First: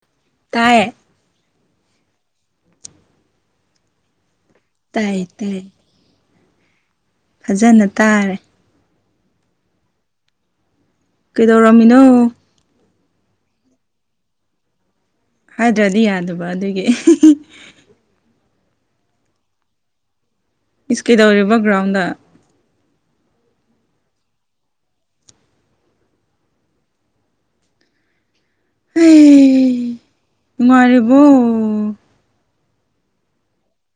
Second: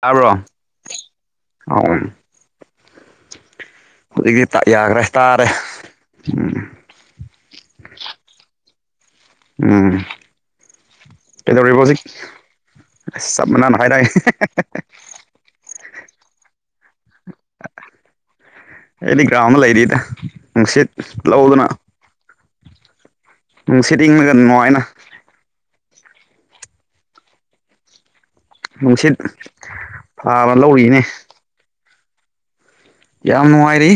ꯇꯔꯣ ꯇꯥꯏꯌꯦ ꯍ ꯍꯧꯖꯤꯤ ꯌꯥꯈ꯭ꯔꯦ ꯇꯥꯏ ꯇꯥꯔꯦ ꯇꯥꯏ ꯎꯝ ꯐꯖꯅ ꯇꯥꯔꯦ ꯎꯝ ꯀꯩꯗꯧꯔꯤꯕꯖꯤꯛ ꯀꯩꯗꯧꯔꯝꯃꯤꯅꯣ ꯁ ꯃꯍꯣꯏ ꯅꯣꯏ ꯍꯥꯏꯗ꯭ꯔꯗꯤ ꯌꯥꯗꯕ ꯑꯗꯨꯒꯤ ꯑꯦꯗꯤ ꯒ꯭ꯔꯥ ꯑꯃ ꯂꯩꯔꯤꯗ ꯅꯨꯡꯁꯤꯠ ꯏꯁ ꯀꯩꯗꯧꯔꯤꯕ ꯂꯧꯗꯨꯅ ꯒ꯭ꯔꯥꯎꯟꯗ ꯎꯅꯨꯡ ꯁꯦꯠ ꯌꯦꯡꯉꯒ ꯅꯨꯡꯉꯥꯏꯅ ꯅꯨꯡꯁꯤꯠ ꯑꯩ ꯐꯥꯕ ꯂꯧꯔꯤꯅꯦ ꯅꯨꯡꯉꯥꯏꯔꯤꯕꯣ ꯌꯥꯝ ꯅꯨꯡꯉꯥꯏꯔꯤ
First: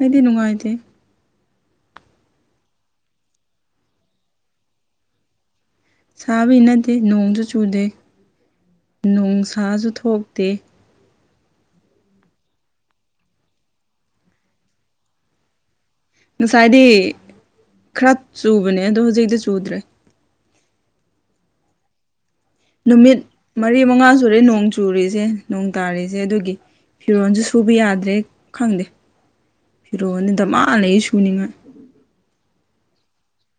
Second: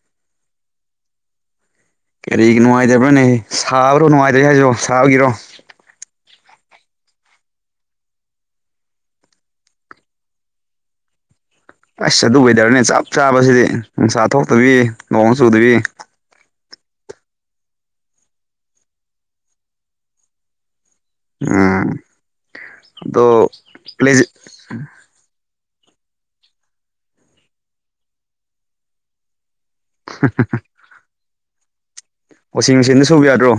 ꯑꯩꯗꯤ ꯅꯨꯡꯉꯥꯏꯇꯦ ꯀꯔꯤ ꯅꯨꯡꯉꯥꯏꯇꯕ꯭ꯔꯣꯅꯦ ꯁꯥꯕ꯭ꯔꯣ ꯅꯨꯡꯉꯥꯏꯇ꯭ꯔꯦ ꯍꯥꯏꯁ ꯁꯥꯕꯒꯤꯔꯣ ꯁꯥꯕꯗꯤ ꯅꯠꯇꯦ ꯅꯣꯡꯁꯨ ꯆꯨꯗꯦ ꯅꯣꯡ ꯁꯥꯁꯨ ꯊꯣꯛꯇꯦ ꯑꯁ ꯑꯗꯨ ꯑꯣꯏꯗꯔꯅꯦ ꯆꯞ ꯆꯥꯕꯁꯤꯗꯤ ꯅꯨꯡꯁꯥ ꯊꯣꯛꯇꯕꯤ ꯅꯣꯡ ꯆꯨꯗꯕꯤ ꯉꯁꯥꯏꯗꯤ ꯈꯔ ꯆꯨꯕꯅꯦ ꯑꯗꯣ ꯍꯧꯖꯤꯛꯇꯤ ꯆꯨꯗ꯭ꯔꯦ ꯑ ꯅꯨꯃꯤꯠ ꯃꯔꯤ ꯃꯉꯥ ꯁꯨꯔꯦ ꯅꯣꯡ ꯆ ꯆꯨꯔꯤꯁꯦ ꯅꯣꯡ ꯇꯥꯔꯤꯁꯦ ꯑꯗꯨꯒꯤ ꯐꯤꯔꯣꯜꯁꯨ ꯁꯨꯕ ꯌꯥꯗ꯭ꯔꯦ ꯈꯪꯗꯦ ꯐꯤꯔꯣꯑꯣꯅꯤꯗ ꯃꯥ ꯂꯩ ꯁꯨꯅꯤꯉꯥꯏ ꯋꯥꯁꯤꯡ ꯃꯦꯁꯤꯤꯟꯗ ꯁꯨꯕ ꯌꯥꯗ꯭ꯔꯣ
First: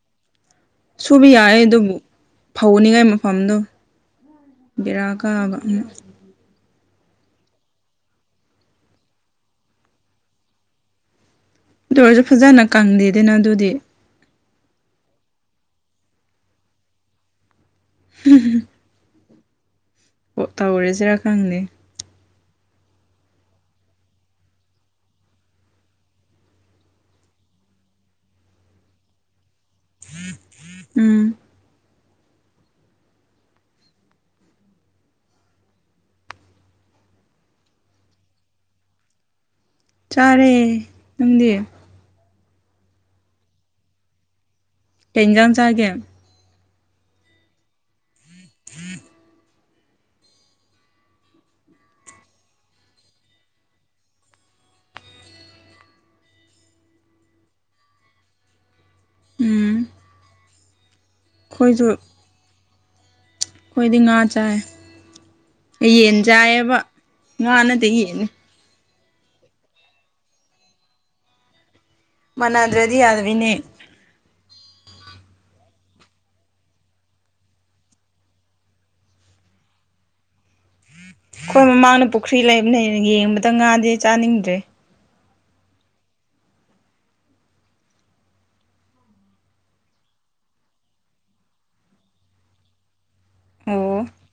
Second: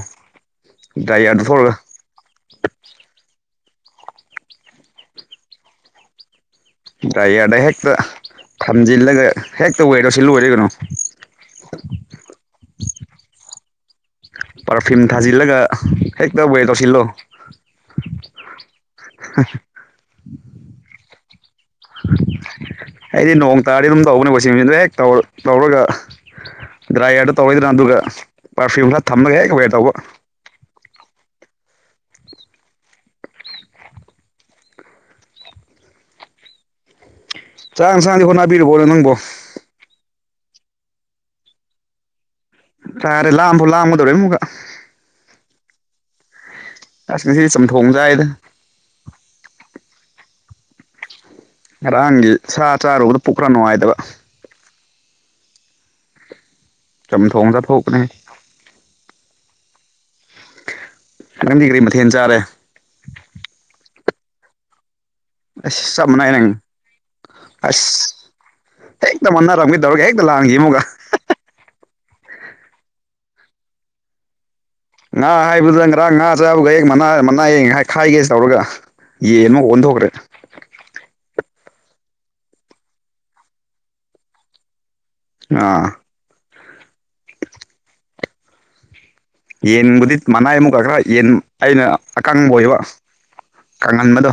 ꯁꯨꯕꯤ ꯗ꯭ꯔꯥꯏꯌꯔꯗ ꯌꯥꯌꯦ ꯊꯣꯛꯂꯒ ꯑꯗꯨꯕꯨ ꯐꯧꯅꯤꯉꯥꯏ ꯃꯐꯝꯗꯣ ꯕꯦꯔꯥ ꯀꯥꯕ ꯌꯥꯔꯗ ꯍꯦꯛꯇ ꯊꯝꯖꯤꯜꯂꯒ ꯍꯦꯛꯇ ꯑꯣꯏꯔꯣ ꯁꯤꯂꯣꯏꯔꯤꯕꯅꯣ ꯑꯗꯨ ꯑꯣꯏꯔꯁꯨ ꯐꯖꯅ ꯀꯪꯗꯦꯗꯅ ꯑꯗꯨꯗꯤ ꯄꯔꯐ꯭ꯌꯨꯝ ꯊꯥꯖꯤꯜꯂꯒ ꯍꯦꯛꯇ ꯋꯦ ꯇꯧꯁꯤꯜꯂꯣ ꯎꯝ ꯑ ꯑꯣ ꯇꯧꯔꯦꯁꯤꯔꯥꯈꯪꯗ ꯑꯩꯗꯤ ꯅꯣꯡ ꯇꯥꯔꯗꯤ ꯑꯗꯨꯝ ꯇꯧꯕꯅꯦꯀꯣ ꯁꯤ ꯃꯤꯗ ꯍꯦꯛꯧꯔ ꯇ ꯂꯧꯔꯒ ꯗ꯭ꯔꯥꯏꯌꯔꯗꯣ ꯇꯧꯔꯣꯏꯗꯅ ꯑꯗꯨꯒ ꯄꯔꯐ꯭ꯌꯨꯝ ꯈꯔ ꯊꯝꯃꯒ ꯍꯦꯛ ꯋꯦꯔ ꯇꯧꯕ ꯎꯝ ꯆꯥꯛꯥꯡ ꯁꯥꯡꯅ ꯍꯣꯠꯅꯕꯤꯔꯔꯕꯣꯅꯦ ꯅꯪꯕꯣ ꯆꯥꯔꯦ ꯅꯪꯗꯤ ꯆꯔꯦ ꯂꯥꯛꯑꯝꯕ ꯂꯥꯛꯑꯝꯕꯗꯧꯔ ꯃꯨꯒ ꯇꯦꯟꯖꯟ ꯆꯒꯦ ꯑꯁ ꯉꯁꯤꯗꯤ ꯆꯝꯊꯣꯡ ꯆꯥꯏꯗ [unintelligible] ꯉꯔꯥꯡꯒꯤ ꯁꯥ ꯆꯥꯔꯨꯕꯗ ꯄꯨꯛꯈꯔ ꯅꯨꯡꯉꯥꯏꯇꯕ ꯆꯝꯊꯣꯡꯗ ꯊꯣꯛꯀꯅꯦ ꯎꯝ ꯅꯪꯗꯤ ꯀꯔꯤ ꯃꯊꯦꯜ ꯆꯥꯔꯦ ꯑꯩꯈꯣꯏꯗꯤ ꯉꯥ ꯆꯥꯏ ꯑꯁ ꯆꯞ ꯌꯦꯟ ꯃꯥꯟꯅꯩ ꯅꯪ ꯆꯥꯏꯌꯦꯕ ꯉꯥ ꯅꯠꯇꯦ ꯑꯁ ꯌꯦꯟꯅꯤ ꯍꯦꯛꯇ ꯃꯥꯟꯅꯔꯝꯒꯦ ꯇꯧꯔꯒ ꯍꯦꯛꯇ ꯂꯥꯡꯈꯤꯕ ꯑꯃꯒ ꯃꯥꯟꯗ꯭ꯔꯗꯤ ꯌꯥꯗꯕꯤꯅꯦ ꯉꯥ ꯍꯥꯏꯕꯗ ꯉꯔꯥꯡ ꯉꯥ ꯆꯥꯕꯒ ꯍ ꯃꯅꯥ ꯃꯅꯥ ꯑꯌꯦꯛ ꯈꯥꯏꯒꯦꯁꯤ ꯇꯧꯔꯒ ꯌꯦ ꯃꯣ ꯑꯣꯟ ꯍꯣ꯭ꯔꯦ ꯑꯩꯈꯣꯏ ꯃꯃꯥꯡꯗ ꯄꯨꯈ꯭ꯔꯤ ꯂꯩꯕꯅꯦ ꯌꯦꯡꯕꯗ ꯉꯥꯗꯦ ꯆꯥꯅꯤꯡꯗ꯭ꯔꯦ ꯑꯥ ꯌꯦꯟꯕꯨꯗꯤ ꯃꯅꯥꯏ ꯑꯃꯨꯛ ꯈ ꯈꯔ ꯌꯦꯟ ꯑꯩꯅ ꯑꯀꯪꯕ ꯑꯣꯏꯌꯦꯕ ꯑꯣ ꯀꯪꯍꯟꯕꯗꯣ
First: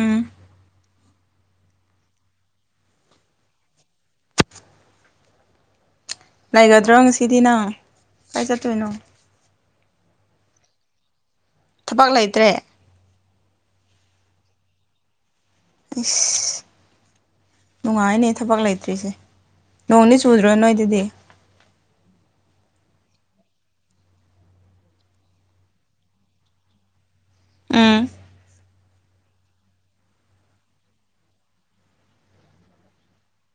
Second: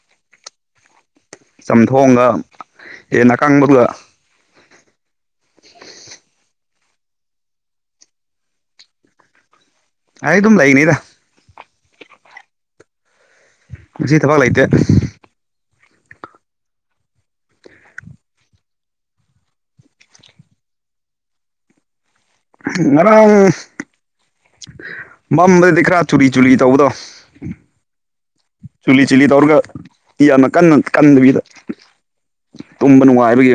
ꯎꯝ ꯆꯥꯝꯊꯣꯡꯑꯒ ꯍꯟꯅ ꯑꯅꯥꯀꯪꯕꯗꯨꯒ ꯎ ꯂꯩꯒꯗ꯭ꯔꯣ ꯉꯁꯤꯗꯤ ꯅꯪ ꯀꯥꯏ ꯆꯠꯇꯣꯏꯅꯣ ꯑꯩ ꯑꯗꯨꯝ ꯂꯩꯅꯤꯗ ꯊꯕꯛ ꯂꯩꯇ꯭ꯔꯦ ꯖꯖꯤ ꯇꯕꯂꯥꯏꯇꯦ ꯏꯁ ꯅꯨꯡꯉꯥꯏꯅꯦ ꯊꯕꯛ ꯂꯩꯇ꯭ꯔꯤꯁꯦ ꯅꯣꯡꯅꯤ ꯆꯨꯗ꯭ꯔꯣ ꯅꯣꯏꯗꯗꯤ ꯑꯔꯝ ꯃꯝꯗꯗꯤ ꯈꯔꯥ ꯆꯨꯔꯤ ꯆꯨꯔꯤ ꯇꯧꯕꯗꯣ ꯎ ꯆꯨꯂꯤ ꯆꯤꯂꯤ ꯇꯧꯔꯒ ꯏꯅ ꯀꯟꯅ ꯀꯟꯗꯕꯤꯗ ꯇꯨꯝꯕ ꯅꯨꯡꯉꯥꯏꯕꯒꯤ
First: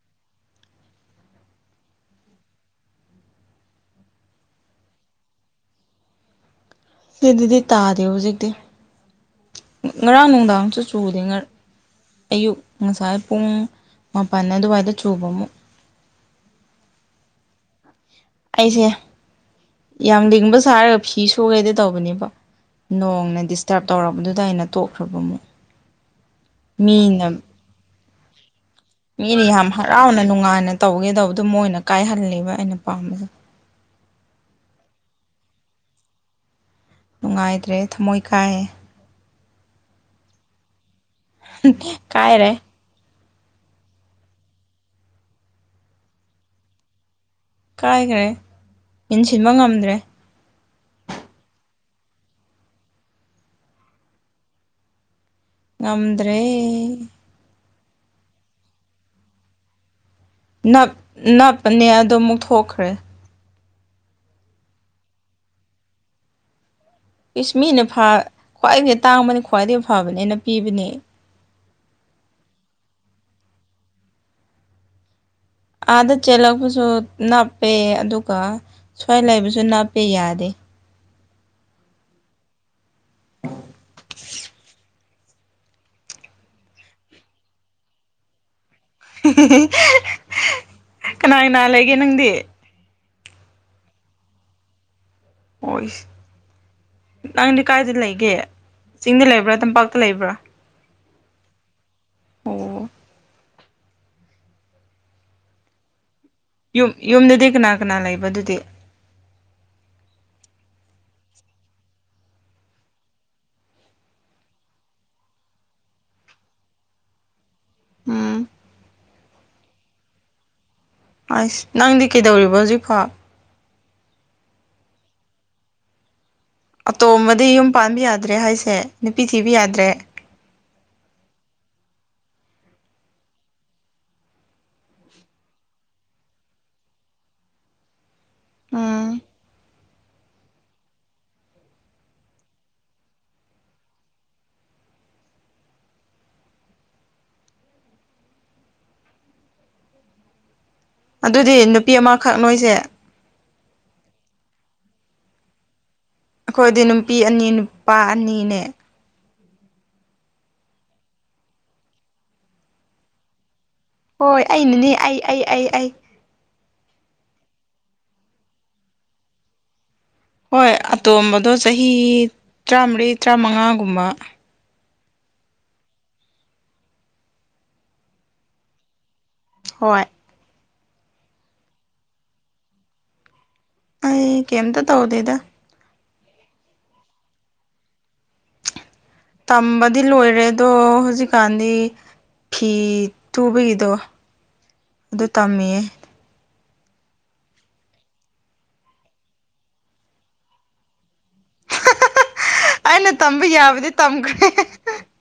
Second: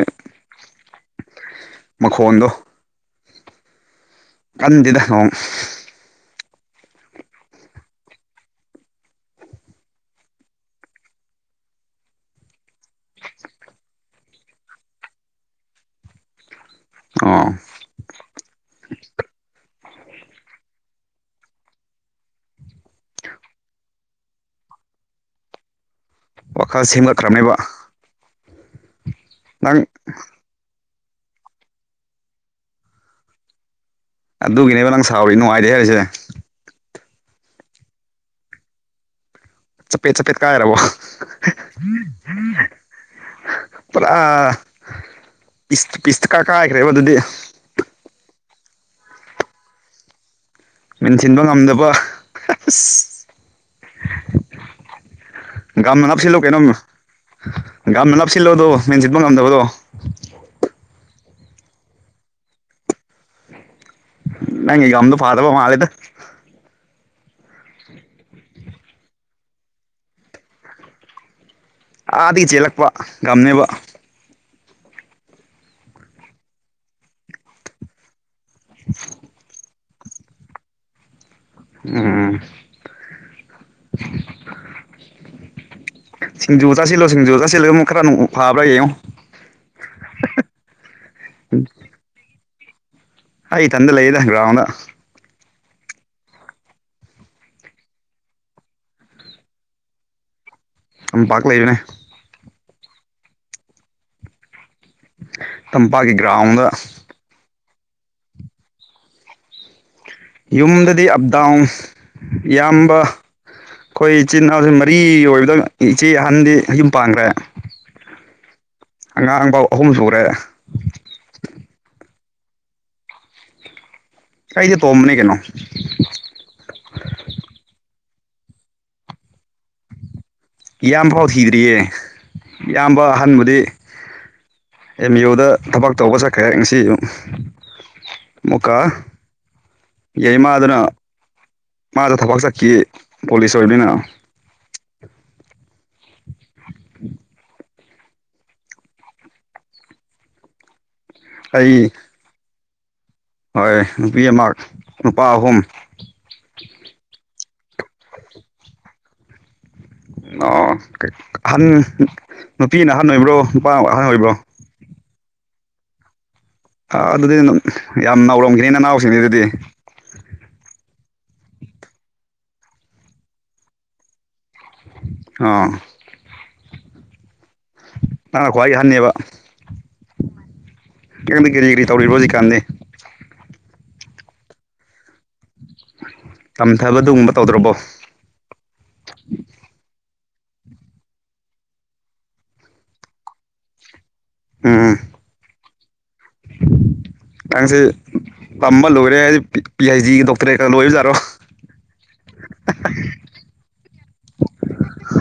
ꯃꯈꯣꯟꯗꯣ ꯀꯟꯗꯤꯗꯝ ꯁꯤ ꯑꯗꯨꯗꯤ ꯇꯥꯗꯦ ꯍꯧꯖꯤꯛꯇꯤ ꯉꯔꯥꯡ ꯅꯨꯡꯗꯥꯡꯁꯨ ꯆꯨꯗꯦ ꯉ ꯑꯌꯨꯛ ꯉꯁꯥꯏ ꯄꯨꯡ ꯃꯥꯄꯜ ꯑꯗꯨꯋꯥꯏꯗ ꯆꯨꯕ ꯑꯃꯨꯛ ꯑꯣ ꯑꯩꯁꯦ ꯌꯥꯝ ꯂꯤꯡꯕ ꯁꯥꯔꯒ ꯐꯤ ꯁꯨꯈꯗꯤ ꯇꯧꯕꯅꯦꯕ ꯅꯣꯡꯅ ꯗꯤꯁꯇꯔꯕ ꯇꯧꯛꯔꯕꯗꯨꯗ ꯑꯩꯅ ꯇꯣꯛꯈ꯭ꯔꯕꯃꯨꯛ ꯋꯥꯈꯜ ꯁꯦꯝꯒꯠꯈ꯭ꯔꯕꯅꯦꯕ ꯃꯤꯅ ꯌꯥꯝ ꯅꯪ ꯍꯔꯥꯎꯅ ꯅꯨꯡꯉꯥꯏꯅ ꯇꯧꯒꯦ ꯇꯧꯕꯗꯨ ꯃꯣꯏ ꯑꯣꯏꯅ ꯀꯥꯏꯍꯜꯂꯕ ꯑꯩꯅ ꯄꯥꯝꯕꯁꯦ ꯑꯗꯨꯒꯤꯅꯦꯕ ꯅꯪ ꯁꯥꯎꯔꯤ ꯅꯨꯡꯉꯥꯏꯇꯦ ꯍꯥꯏꯔꯤꯁꯦ ꯅꯨꯡꯉꯥꯏꯇ꯭ꯔꯦ ꯊꯃꯣꯏ ꯀꯥꯏꯑꯦ ꯆꯄꯦꯠ ꯆꯄꯦꯠ ꯀꯥꯏꯔꯔꯕꯣ ꯀꯥꯏ ꯔꯦ ꯄꯨꯔ ꯑ ꯄꯤꯁ ꯄꯤꯁꯇ ꯀꯥ ꯀꯥꯏꯈ꯭ꯔꯦꯕ ꯑꯗꯨꯗꯤ ꯀꯥꯏꯈ꯭ꯔꯦ ꯌꯦꯟꯁꯤꯟꯕ ꯉꯝꯗ꯭ꯔꯦ ꯃꯤꯦꯟꯁꯤꯤꯟꯕ ꯉꯝꯗꯕ ꯑ ꯒꯅ ꯅꯞꯁꯤꯜꯂꯣ ꯉꯝꯗ꯭ꯔꯦ ꯀꯩꯅꯣꯝ ꯒꯅ ꯅꯥꯞꯁꯤꯜꯂꯣꯗꯣ ꯃꯦꯟ ꯆꯠꯄ ꯉꯝꯗꯕꯗꯣ ꯅꯞ ꯅꯞꯄꯅꯦ ꯑꯗꯣ ꯑꯃꯨꯛ ꯊꯣꯛꯈ꯭ꯔꯦ ꯅꯪꯒꯝꯗ ꯐꯥꯗꯕ ꯃꯥꯦꯗ ꯏꯁꯁ ꯃꯤꯅ ꯈ꯭ꯋꯥꯏꯗꯒꯤ ꯇꯥꯡꯕꯅꯤ ꯈ꯭ꯋꯥꯏꯗꯒꯤ ꯐꯕꯅꯦꯅ ꯄꯤꯕꯅꯦ ꯑꯥꯗꯒꯤ ꯆꯦꯜꯂꯛꯄ ꯉꯒꯝꯅꯦꯕ ꯑꯥꯗ ꯆꯦꯜꯂꯛꯄꯁꯨ ꯅꯞꯄꯦ ꯑꯗꯨꯒ ꯁ꯭ꯋꯥꯏ ꯂꯩꯕꯁꯨ ꯅꯞꯄꯦ ꯌꯥꯗꯦ ꯎꯝ ꯁꯤꯡꯖꯨ ꯆ ꯁꯤꯜꯂꯣ ꯁꯤꯡꯖꯨꯗ ꯁꯤꯜꯂ ꯈꯔ ꯐꯥꯕ꯭ꯔꯒꯦ ꯀꯅꯥ ꯀꯅꯥ ꯂꯩꯒꯦ ꯅꯪꯗꯤ ꯑꯩ ꯏꯊꯟꯗ ꯂꯩꯌꯦꯗ ꯒ꯭ꯔꯥꯎꯟꯗ ꯍꯁ ꯅꯪꯗꯤ ꯀꯥꯏꯗ ꯂꯩꯒꯦ ꯆꯤꯡꯗ ꯂꯩꯕ꯭ꯔꯥ ꯇꯝꯄꯥꯛꯇ ꯂꯩꯕ꯭ꯔꯥ ꯂꯝꯝꯄꯥꯛꯥꯛ ꯂꯩꯕꯅꯦ ꯑꯣ ꯇꯝꯄꯥꯛꯀꯤ ꯒ꯭ꯔꯥꯎꯟꯗ ꯌꯨꯝ ꯌꯨꯝꯗꯗꯤ ꯀꯅꯥ ꯀꯅꯥ ꯂꯩꯕ ꯑꯗꯨꯗꯤ ꯌꯨꯝꯗꯗꯤ ꯑꯞ ꯗꯥꯎꯟ ꯌꯥꯝꯕ ꯑꯩꯈꯣꯏ ꯏꯆꯤꯜ ꯏꯅꯥꯎꯁ ꯃꯔꯤ ꯑꯣꯏꯕꯗ ꯏꯆꯦ ꯑꯍꯟꯗꯤ ꯌꯨꯝ ꯄꯥꯡꯈ꯭ꯔꯦ ꯎꯝ ꯑꯉꯥꯡ ꯄꯥꯎ ꯑꯍꯨꯝ ꯁꯨꯔꯦ ꯑꯁ ꯅꯪꯗꯤ ꯀꯩꯗꯧꯔꯤꯕ ꯍꯧꯖꯤꯛꯐꯥꯎ ꯀꯩꯗꯤꯦ ꯇꯣꯡꯝꯕꯅꯦ ꯀꯩꯅꯣ ꯑꯇꯣꯝꯕꯗꯤ ꯌꯨꯝ ꯄꯥꯟꯕ ꯌꯥꯗ꯭ꯔꯦ ꯍꯥꯏꯁꯦ ꯅꯨꯄꯤ ꯊꯤꯕ ꯌꯥꯗ꯭ꯔꯦ ꯏꯌꯥꯝꯕ ꯐꯥꯎ ꯊꯤꯗ꯭ꯔꯤꯌꯦ ꯏꯌꯥꯝꯕ ꯑꯍꯥꯟꯕꯗꯤ ꯑꯦꯝ ꯏ ꯌ ꯑꯣꯗ ꯊꯕꯛ ꯇꯧꯕ ꯆꯠꯈ꯭ꯔꯦ ꯉꯁꯤ ꯑꯨꯛ ꯃꯀꯥ ꯎꯝ ꯌꯥꯏ ꯃꯥꯗꯅ ꯃꯥꯗ ꯊꯕꯛ ꯆꯠꯈꯤ ꯄꯣꯂꯤꯁ ꯑꯣꯏꯕꯅꯤꯅ ꯑꯗꯨꯗꯤ ꯅꯨꯄꯤ ꯑꯩ ꯑꯃꯈꯛ ꯅꯣꯏꯁꯦ ꯍꯣꯏ ꯅꯨꯄꯤ ꯑꯃ ꯅꯨꯄꯥ ꯑꯍꯨꯝ ꯑꯩꯈꯣꯏꯗꯤ ꯅꯨꯄꯤ ꯑꯅꯤ ꯅꯨꯄꯥ ꯑꯅꯤꯅꯦ ꯑꯣ ꯑꯍꯟ ꯅꯨꯄꯤꯅ ꯑꯍꯟ ꯑꯣꯏꯕ꯭ꯔꯣ ꯅꯨꯄꯥ ꯑꯍꯟ ꯑꯣꯏꯕ꯭ꯔꯣ ꯍꯣꯏ ꯑꯩꯅꯅꯦ ꯑꯩ ꯑꯩ ꯑꯩ ꯑꯩ ꯑ ꯑꯗꯨꯗꯤ ꯌꯥꯝ ꯅꯧꯔꯝꯈꯤꯅꯤ ꯅꯅꯥꯎꯁꯤꯡꯗꯤ ꯑꯗꯨꯗꯤ ꯍꯣꯏ ꯑꯇꯣꯝꯕꯗꯣ ꯆꯍꯤ ꯇꯔꯥꯃꯔꯤ ꯇꯔꯥꯃꯉꯥꯒꯨꯝꯕ ꯑꯣ ꯅꯪꯅ ꯈ꯭ꯋꯥꯏ ꯑꯍꯟꯅꯦꯕꯥ ꯍꯣꯏ ꯅꯡꯗ ꯀꯦꯔꯤ ꯀꯦꯔꯤ ꯇꯧꯔꯤꯕ꯭ꯔꯣ ꯍꯧꯖꯤꯛ ꯀꯥꯟꯗꯤ ꯑꯩ ꯀꯩꯝ ꯇꯥ ꯇꯧꯗꯦꯗꯥ ꯇꯝꯊꯕ ꯑꯗꯨꯒꯨꯝꯕ ꯇꯧꯗ꯭ꯔꯕꯣ ꯇꯝꯕꯗꯤ ꯂꯣꯏꯔꯦ ꯑꯗꯣ ꯍꯧꯖꯤꯛꯀꯥꯟꯗꯤ ꯐꯤ ꯇꯨꯕꯒꯤꯗꯣ ꯎꯝ ꯑꯗꯨ ꯇꯝꯃꯤꯌꯦ [unintelligible] ꯅꯡꯁꯤ ꯇꯝꯕ ꯂꯣꯏꯔꯦ ꯑꯩꯗꯤ ꯄꯤ ꯍꯩꯁ ꯗꯤꯒꯤ ꯗꯣꯛꯇꯔꯦꯠꯀ ꯂꯣꯏꯕꯖꯥꯔꯣ ꯑꯩꯅ ꯇꯝꯕ ꯌꯥꯕꯗꯤ ꯇꯝꯈ꯭ꯔꯦ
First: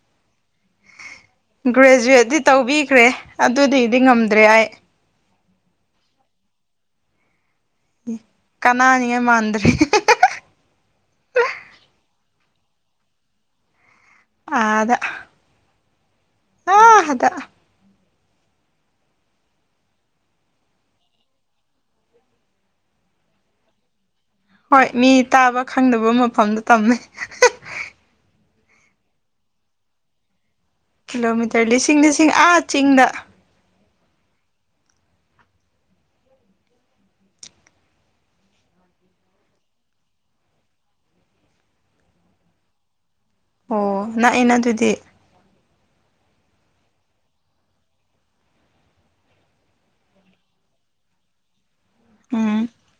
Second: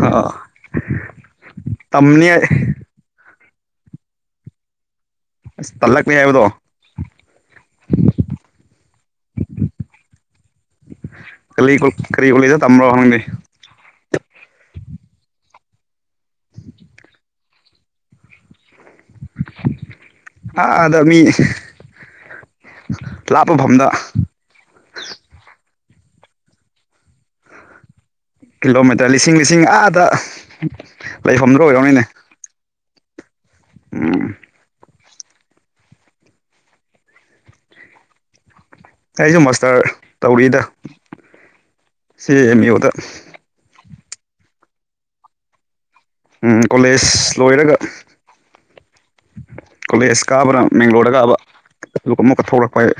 ꯑꯥ ꯒ꯭ꯔꯦꯖꯨꯋꯦꯠꯇꯤ ꯇꯧꯕꯤꯈ꯭ꯔꯦ ꯑꯗꯨꯗꯤꯗꯤ ꯉꯝꯗ꯭ꯔꯦ ꯑꯩ ꯑꯁ ꯇꯜꯂꯛꯂꯦ ꯍꯥꯏꯕꯗꯣ ꯀꯅꯥꯅꯤꯉ ꯃꯥꯟꯗ꯭ꯔꯦ ꯀꯔꯤ ꯀꯔꯤ ꯀꯣꯂꯦꯖ ꯇꯝꯕ꯭ꯔꯣ ꯅꯡꯗꯤ ꯑꯥꯗ ꯑꯥ ꯑꯗ ꯑꯥꯗ ꯃꯤ ꯂꯥꯞꯄ ꯃꯐꯝ ꯗꯥ ꯍꯣꯏ ꯃꯤ ꯇꯥꯕ ꯈꯪꯗꯕ ꯃꯐꯝꯗ ꯇꯝꯃꯦ ꯀꯤꯂꯣꯃꯤꯇꯔ ꯂꯤꯁꯤꯡ ꯂꯤꯁꯤꯡ ꯑꯥꯗ ꯂꯩꯐꯝꯗꯣ ꯀꯤꯂꯣꯃꯤꯇꯔ ꯂꯤꯁꯤꯡ ꯑꯣꯏꯔꯝꯅꯤꯅꯦ ꯂꯤꯁꯤꯡ ꯑꯥ ꯆꯤꯡꯗ ꯎꯝ ꯑꯩꯁꯨ ꯃꯥꯁꯇꯔ ꯇꯧꯔꯤꯗ ꯁꯤ ꯑꯦꯝ ꯌꯨꯗ ꯑꯣ ꯅꯛꯏꯅ ꯑꯗꯨꯗꯤ ꯎꯝ ꯀꯣꯂꯦꯖ ꯂꯣꯏꯔꯒ ꯀꯣꯂꯦꯖ ꯀꯥꯕꯅꯥ ꯕꯦꯡꯒ꯭ꯂꯣꯔꯗ ꯀꯥꯕ ꯑꯗꯨꯒ ꯑꯃꯨꯛꯀ ꯎꯝ ꯊꯣꯛꯂꯛꯄ ꯑꯩ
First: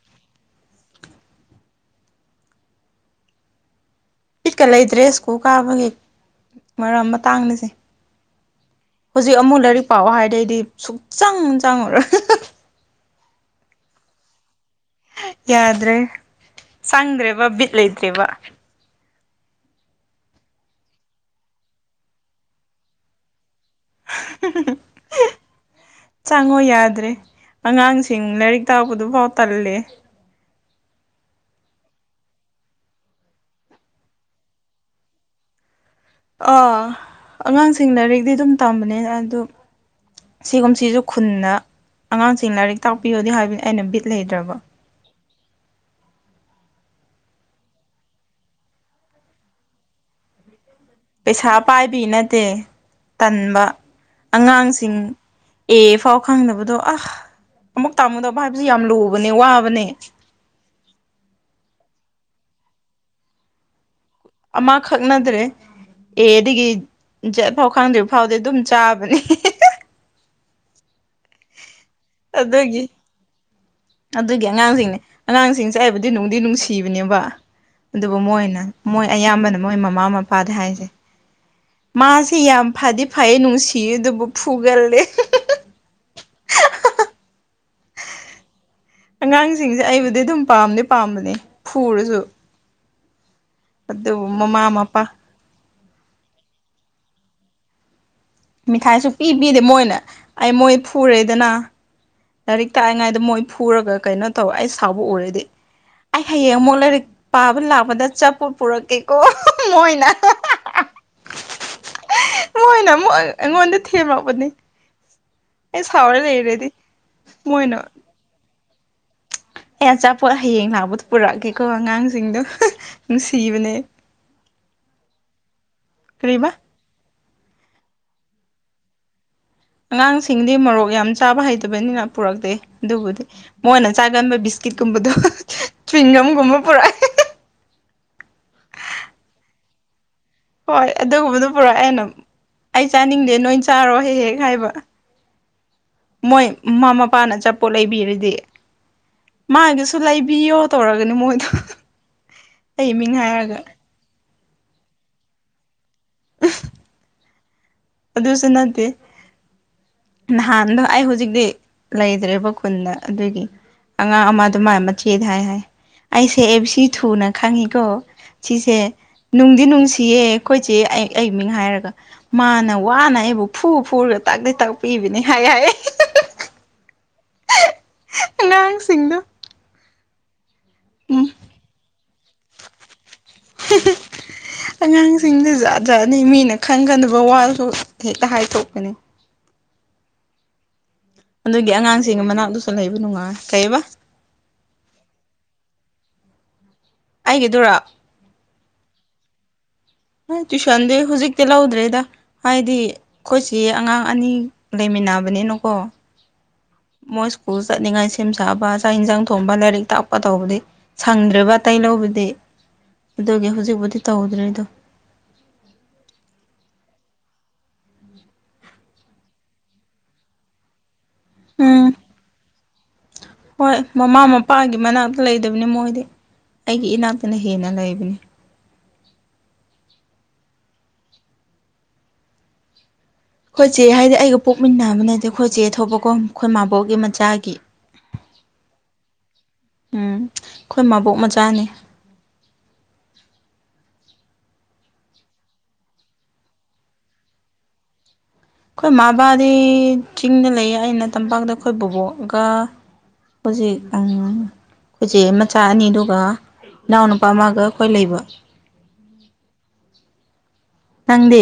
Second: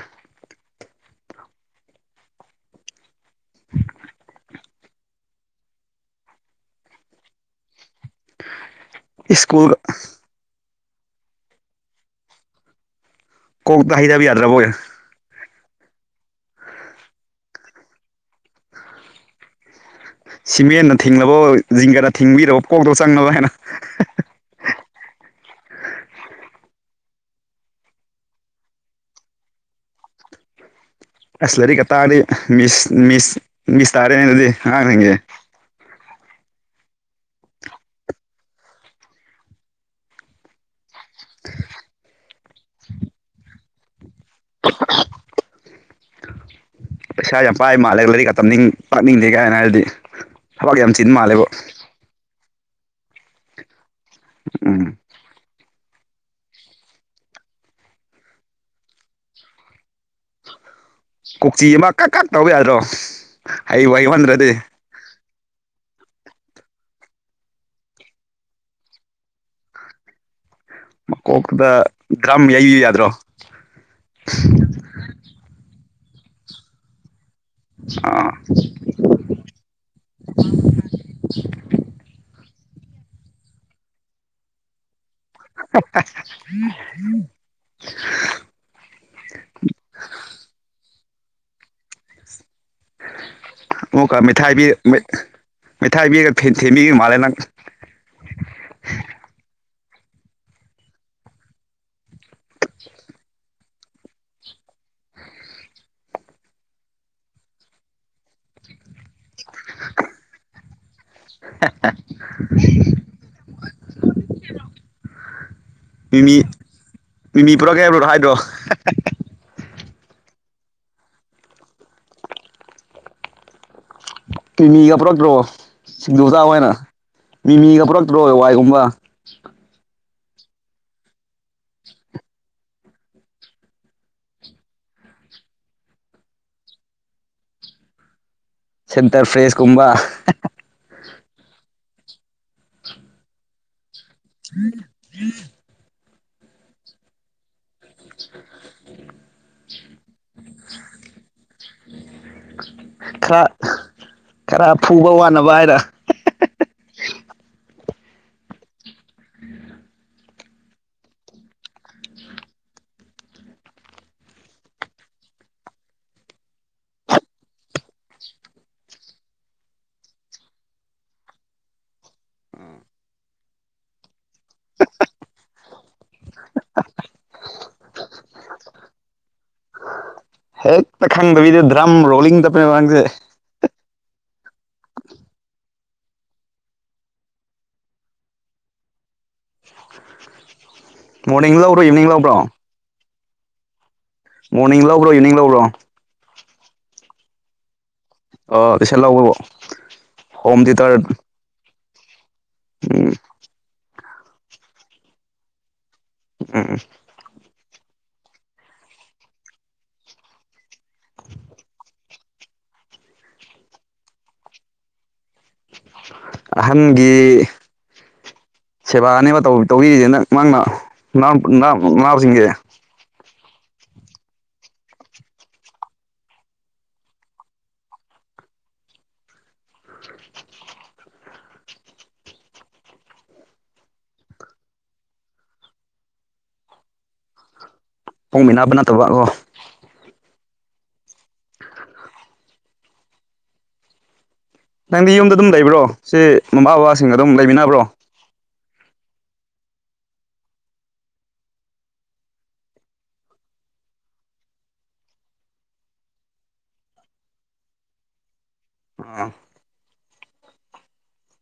ꯕꯤꯠꯀ ꯂꯩꯗ꯭ꯔꯦ ꯁ꯭ꯀꯨꯜ ꯀꯥꯕꯒꯤ ꯃꯔꯝ ꯃꯇꯥꯡꯁꯦ ꯍꯧꯖꯤꯛ ꯑꯃꯨꯛ ꯁ꯭ꯀꯨꯜ ꯂꯥꯏꯔꯤꯛ ꯄꯥꯎ ꯍꯥꯏꯗꯩꯗꯤ ꯁꯨꯛꯆꯪ ꯆꯪꯉꯨꯔꯣꯏ ꯀꯣꯛꯇꯥ ꯍꯩꯗꯕ ꯌꯥꯗꯔ꯭ꯕꯣ ꯌꯥꯗ꯭ꯔꯦ ꯆꯪꯗꯔ꯭ꯦ ꯕꯤꯠ ꯂꯩꯇꯔꯦꯕꯥ ꯁꯤꯃꯦꯟꯅ ꯊꯤꯡꯂꯅꯕ ꯖꯤꯡꯒꯗ ꯊꯤꯡꯕꯤꯔꯕ ꯀꯣꯛꯇꯣ ꯆꯪꯅꯕ ꯍꯥꯏꯅ [unintelligible] ꯆꯪꯉꯣ ꯌꯥꯗ꯭ꯔꯦ ꯑꯉꯥꯡꯁꯤꯡ ꯂꯥꯏꯔꯤꯛ ꯇꯥꯛꯄꯗꯨꯐꯥꯎ ꯇꯜꯂꯦ ꯑꯁ ꯂꯥꯏꯔꯤꯛ ꯀꯥ ꯇꯥꯛ ꯑꯗꯤ ꯃꯤꯁ ꯃꯤꯁ ꯇꯥꯔꯦꯅꯦ ꯑꯗꯨꯗꯤ ꯑꯉꯥꯡ ꯁꯤꯡꯒꯤ ꯑꯉꯥꯡꯁꯤꯡ ꯂꯥꯏꯔꯤꯛꯇꯤ ꯑꯗꯨꯝ ꯇꯝꯕꯅꯦ ꯑꯗꯨ ꯁꯤꯒꯨꯝ ꯁꯤꯁꯨ ꯈꯨꯟꯗ ꯑꯉꯥꯡꯁꯤꯡ ꯂꯥꯏꯔꯤꯛ ꯇꯥꯛꯄꯤꯌꯣꯗꯤ ꯍꯥꯏꯕꯅꯤ ꯑꯩꯅ ꯕꯤꯠ ꯂꯩꯇ꯭ꯔꯕ [unintelligible] ꯄꯩꯁꯥ ꯌꯥꯝ ꯄꯥꯏ ꯃꯥꯜꯂꯦ ꯂꯥꯏꯔꯤꯛꯀ ꯇꯝꯅꯤꯡ ꯇꯥꯛꯅꯤꯡꯗꯦ ꯀꯥꯏꯅ ꯍꯥꯏꯔꯗꯤ ꯊꯕꯛ ꯌꯥꯝ ꯆꯠ ꯄꯩꯁꯥ ꯄꯥꯏꯕꯤ ꯅꯠꯇꯦ ꯇꯟꯕ ꯎꯝ ꯑꯉꯥꯡꯁꯤꯡ ꯑꯦ ꯐꯥꯎ ꯈꯪꯗꯕꯗꯣ ꯑꯁ ꯑꯃꯨꯛ ꯇꯥꯃꯨꯗꯕ ꯍꯥꯏꯕꯁꯨ ꯌꯥꯝ ꯂꯨꯕꯅꯦ ꯋꯥꯕꯅꯦ ꯀꯣꯛꯆꯤ ꯑꯃ ꯀꯛ ꯀꯛ ꯇꯧ ꯌꯥꯗ꯭ꯔꯣ ꯍꯩꯕꯨ ꯍꯩꯃꯟꯗꯔꯗꯤ ꯑꯃ ꯈꯛꯅꯗ꯭ꯔꯦ ꯑꯦ ꯑꯗꯨꯗꯒꯤ ꯖꯠ ꯐꯥꯎ ꯈꯪꯗ꯭ꯔꯤꯕ ꯐꯥꯎꯗꯤ ꯑꯗꯨꯝ ꯆꯥꯕꯅꯤ ꯃꯀꯣꯛꯇ ꯗ꯭ꯔꯝ ꯑꯗꯨꯒꯤ ꯌꯩꯕꯤꯕ ꯌꯥꯗ꯭ꯔꯣ ꯑꯗꯨꯒꯤ ꯑꯉꯥꯡꯁꯤꯡꯅꯦ ꯑꯉꯥꯡꯁꯤꯡꯁꯦ ꯑꯩꯕꯨꯗꯤ ꯅꯨꯡꯗꯤ ꯅꯨꯡꯁꯤꯕꯅꯦꯕ ꯑꯗꯨꯕꯨ ꯑꯥ ꯃꯣꯏꯅ ꯃꯣꯏ ꯑꯌꯥꯝꯕꯅ ꯃꯣꯏ ꯃꯃꯥ ꯃꯄꯥꯗ ꯍꯥꯏꯁꯦ ꯃꯥꯁꯤ ꯌꯥꯝ ꯐꯗꯤ ꯐꯩ ꯅꯨꯡꯁꯤꯌ‌ꯦ ꯑꯗꯨꯕꯨ ꯐꯨꯒꯜꯂꯦ ꯎꯝ [unintelligible] ꯑꯉꯥꯡꯁꯤꯡꯁꯦ ꯑꯩꯕꯨꯗꯤ ꯑꯗꯨꯝ ꯄꯥꯝꯗꯤ ꯄꯥꯝꯕꯅꯦ ꯐꯨꯔꯁꯨ ꯑꯃꯨꯛꯀ ꯑꯗꯨꯕꯨ ꯃꯩꯊꯥꯏ ꯃꯃꯥ ꯃꯄꯥ ꯃꯩꯊꯥꯏꯄꯤꯔꯒ ꯊꯦꯝꯕꯤꯕ ꯃꯥꯜꯂꯦ ꯅꯪ ꯃꯤꯈꯥꯏꯁꯨ ꯄꯤꯕꯤꯗꯦ ꯃꯣꯏꯅ ꯑꯩ ꯃꯣꯏ ꯐꯨꯔꯦꯗꯅ ꯂꯥꯏꯔꯤꯛ ꯇꯥꯛꯏꯉꯥꯏꯗ ꯃꯣꯏ ꯐꯨꯔꯒ ꯀꯩꯅꯣ ꯇꯧꯋ ꯑꯩ ꯁꯥꯎꯕ ꯎꯔꯗꯤ ꯑꯩ ꯍꯌꯦꯡ ꯑꯃꯨꯛ ꯂꯥꯏꯔꯤꯛ ꯄꯥꯕ ꯂꯥꯛꯄꯗ ꯑꯆꯄꫭꯠ ꯄꯨꯔꯛꯀꯦꯀꯣ ꯃꯣꯏꯅ ꯑ [unintelligible] ꯃꫭꯏꯅ ꯑꯃꯨꯛ ꯑꯩꯉꯣꯟꯗ ꯊꯦꯝꯃꯛꯄꯅꯦ ꯑꯩ ꯁꯥꯎꯔꯦ ꯂꯩꯔꯗꯤ ꯃꯣꯏꯅꯣ ꯇꯥꯏꯗꯣ [unintelligible] [unintelligible] ꯑꯩ ꯑꯆꯥꯄꯣꯠ ꯍꯌꯦꯡ ꯂꯥꯛꯕꯗꯣ ꯄꯨꯔꯛꯑꯒꯦꯀꯣ ꯑꯉꯥꯡꯁꯤꯡꯗꯣ ꯅꯨꯡꯁꯤꯕꯅꯦ ꯃꯤꯃꯤꯒ ꯄꯨꯔꯛꯇ꯭ꯔꯣ ꯁꯤꯡꯖꯨ ꯆꯥꯎ ꯀꯔꯤꯕ ꯍꯥꯏꯅ ꯃꯤꯃꯤꯒ ꯄꯨꯔꯛꯇ꯭ꯔꯣ ꯋꯥꯏꯒꯨꯝꯕ [unintelligible] ꯑꯉꯥꯡꯁꯤꯡꯗꯤ ꯃꯣꯔꯣꯛ ꯌꯥꯝ ꯆꯥꯕ ꯍꯩꯇꯕꯅꯤꯅ ꯄꯨꯔꯛꯇꯦ ꯑꯗꯨꯕꯨꯗꯤ ꯃꯣꯏꯅ ꯆꯥꯒꯟꯕ ꯕꯤꯁꯀꯤꯠꯀꯨꯝꯕꯗꯣ ꯆ꯭ꯋꯤꯡꯒꯝꯒꯨꯝꯕ ꯄꯨꯔꯛꯑ ꯁꯦꯟꯇꯔ ꯐ꯭ꯔꯦꯁ ꯀꯨꯝꯕ ꯍꯣꯏ ꯑꯗꯨꯒꯨꯝꯕꯗꯣ ꯄꯨꯔꯛ ꯑꯩꯅ ꯑꯩ ꯆꯥꯅꯤꯡꯗꯦ ꯅꯣꯏ ꯆꯥꯔꯣ ꯍꯦꯛ ꯍꯦꯛ ꯍꯥꯏꯕ ꯃꯣꯏ ꯃꯃꯥ ꯃꯄꯥꯅ ꯑꯆꯥꯄꯣꯠ ꯂꯩꯕꯤꯌ‌‌ꯦ ꯍꯥꯏꯔꯗꯤ ꯃꯥꯒꯤꯁꯨ ꯂꯩꯕꯤꯌꯣ ꯇꯧꯔꯒꯅꯦ ꯃꯣꯏꯗꯣ ꯑꯩ ꯃꯤꯡ ꯈꯔ ꯍꯥꯏꯔꯒ ꯈꯔ ꯐꯨꯕ ꯋꯥꯅꯕ ꯍꯥꯏꯔ ꯎ [unintelligible] ꯑꯗꯨꯁ ꯅꯠꯇꯦ ꯎꯝ [unintelligible] ꯅꯍꯥꯟꯗꯣ ꯑꯩ ꯍꯧꯖꯤꯛꯇꯤ ꯂꯩꯗ꯭ꯔꯦꯕ ꯈꯨꯟꯗ ꯑꯗꯨꯒꯤ ꯑꯉꯥꯡ ꯑꯃꯗ ꯃꯥꯏ ꯃꯆꯦꯗ ꯍꯥꯏ ꯍꯥꯏ ꯑꯩꯁꯦ ꯑꯦ ꯕꯤ ꯊꯨꯅ ꯈꯪꯉꯤꯀꯣ ꯁꯤꯁꯦ ꯅꯨꯡꯗꯤ ꯅꯨꯡꯁꯤꯌꯦ ꯑꯩꯈꯣꯏꯆ‌ꯦ ꯑꯩ ꯑꯩ ꯃꯤꯡ ꯍꯥꯏꯔꯒ ꯃꯥꯅ ꯋꯥꯅ ꯑꯩꯕꯨ ꯐꯨ ꯐꯨꯔꯒ ꯇꯥꯛꯗꯤ ꯇꯥꯛꯄꯤꯕꯅꯤ ꯍꯥꯏ ꯍꯥꯏ [unintelligible] ꯑꯉꯥꯡꯁꯤꯡꯗꯨ ꯍꯦꯛꯛꯇ ꯈꯪꯗꯕꯤꯗ ꯗ꯭ꯔꯝ ꯔꯣꯂꯤꯡ ꯇꯦꯁꯦ [unintelligible] [unintelligible] ꯑꯉꯥꯡꯁꯤꯡꯁ‌ꯦ ꯖꯥꯠ ꯖꯥꯠꯅꯤ ꯃꯤꯅ ꯈꯟꯒꯗꯕ ꯋꯥꯁꯨ ꯍꯦꯛꯇ ꯍꯥꯏꯊꯣꯛꯄꯤꯅꯤ ꯃꯣꯔꯅꯤꯡ ꯑꯗꯨꯒꯤ ꯂꯧꯕ꯭ꯔꯣ ꯏꯚꯤꯅꯤꯡ ꯑꯉꯥꯡꯁꯤꯡ ꯂꯧꯕ꯭ꯔꯣ ꯃꯅꯥꯛꯇꯁꯨ ꯂꯩꯕ ꯅꯨꯡꯉꯥꯏ ꯀꯩꯏꯕ ꯃꯣꯔꯅꯤꯡ ꯂꯧꯕ꯭ꯔꯣ ꯏꯚꯤꯅꯤꯡ ꯂꯧꯕ꯭ꯔꯣ ꯑꯩꯒꯤꯗꯨꯔꯥ ꯑ ꯏꯁꯟꯍꯧꯕꯔꫭ ꯇ꯭ꯨꯏꯁꯟꯗꯤ ꯍꯧꯖꯤꯛꯇꯤ ꯂꯧꯗ꯭ꯔꯦꯗ ꯍꯥꯏꯗꯤ ꯎꯝ ꯑꯩꯈꯣꯏꯁꯤ ꯑꯉꯥꯡ ꯑꯅꯤ ꯂꯩꯃꯤꯟꯅꯕꯅꯤꯅꯀꯣ ꯎꯝ ꯎꯝ ꯃꯣꯏ ꯁ꯭ꯀꯨꯜ ꯆꯠꯅꯤꯡꯉꯥꯏ ꯁꯦꯝ ꯁꯥꯕ ꯆꯥꯛ ꯏꯟꯖꯥꯡ ꯊꯣꯡꯕ ꯂꯥꯏꯔꯤꯛ ꯇꯥꯛꯄ ꯇꯧꯕꯗꯤ ꯁꯪꯗ꯭ꯔꯦꯕ ꯑꯇꯩ ꯂꯧꯕꯗꯤ ꯑꯗꯨꯒꯤ ꯍꯧꯖꯤꯛꯕꯨꯨꯗꯤ ꯇꯧꯗ꯭ꯔꯦꯗꯣ ꯑꯍꯟꯒꯤ ꯁꯦꯕꯥꯅꯦꯕ ꯇꯧꯕꯤꯔꯤꯁꯦ ꯅꯪꯅ ꯅꯪ ꯅꯪ ꯎꯝ ꯅꯅꯥꯥꯎꯁꯤꯡꯒꯤ ꯍꯣꯏ ꯃꯃꯥ ꯃꯄꯥꯒꯤ ꯃꯅꯥꯛꯇ ꯂꯩꯗꯕꯅꯤ ꯃꯣꯏꯗꯤ ꯑꯩꯒꯤ ꯏꯅꯥꯛꯇꯅ ꯍꯦꯟꯅ ꯂꯩꯕꯅꯤ [inaudible] ꯑꯩꯈꯣꯏꯆꯦ ꯍꯥꯏꯗꯤ ꯑꯩꯒ ꯄꯣꯛꯃꯤꯟꯅꯕꯅꯠꯇ‌ꯦ ꯑꯩꯈꯣꯏ ꯆꯦ ꯊꯣꯛꯄꯀꯣ ꯑꯩꯈꯣꯏ ꯃꯥꯕꯣꯛꯒꯤ ꯃꯆꯥꯒꯤ ꯄꫭꯛꯃꯤꯟꯅꯕ ꯅꯠꯇꯕ ꯑꫭ ꯎꯝ ꯑꯩꯈꯣꯏ ꯃꯕꯣꯛ ꯃꯆꯥꯅꯤ ꯅꯪꯗꯤ ꯌꯨꯝꯗ ꯑꯗꯨꯝ ꯂꯩꯕ꯭ꯔꯣ ꯁꯤ ꯃꯃꯥ ꯕꯕꯥꯁꯤꯡꯒ ꯑꯗꯨꯝ ꯂꯩꯃꯤꯟꯅꯕ꯭ꯔꯣ ꯑꯩꯈꯣꯏ ꯃꯥꯕꯥꯗꯤ ꯆꯤꯡꯗ ꯂꯩꯌꯦ ꯑꯩꯅ ꯇꯝꯄꯥꯛꯇ ꯑꯩꯈꯣꯏ ꯕꯣꯕꯣꯛꯒ ꯍꯧꯖꯤꯛ ꯑ ꯑꯩꯈꯣꯏꯁꯦ ꯃꯆꯥ ꯑꯅꯤꯗꯨ ꯏꯅꯥꯎꯅꯨꯄꯥ ꯑꯃꯒ ꯑꯩꯈꯣꯏ ꯂꯩꯕ ꯑꯥ ꯅꯪꯗꯤ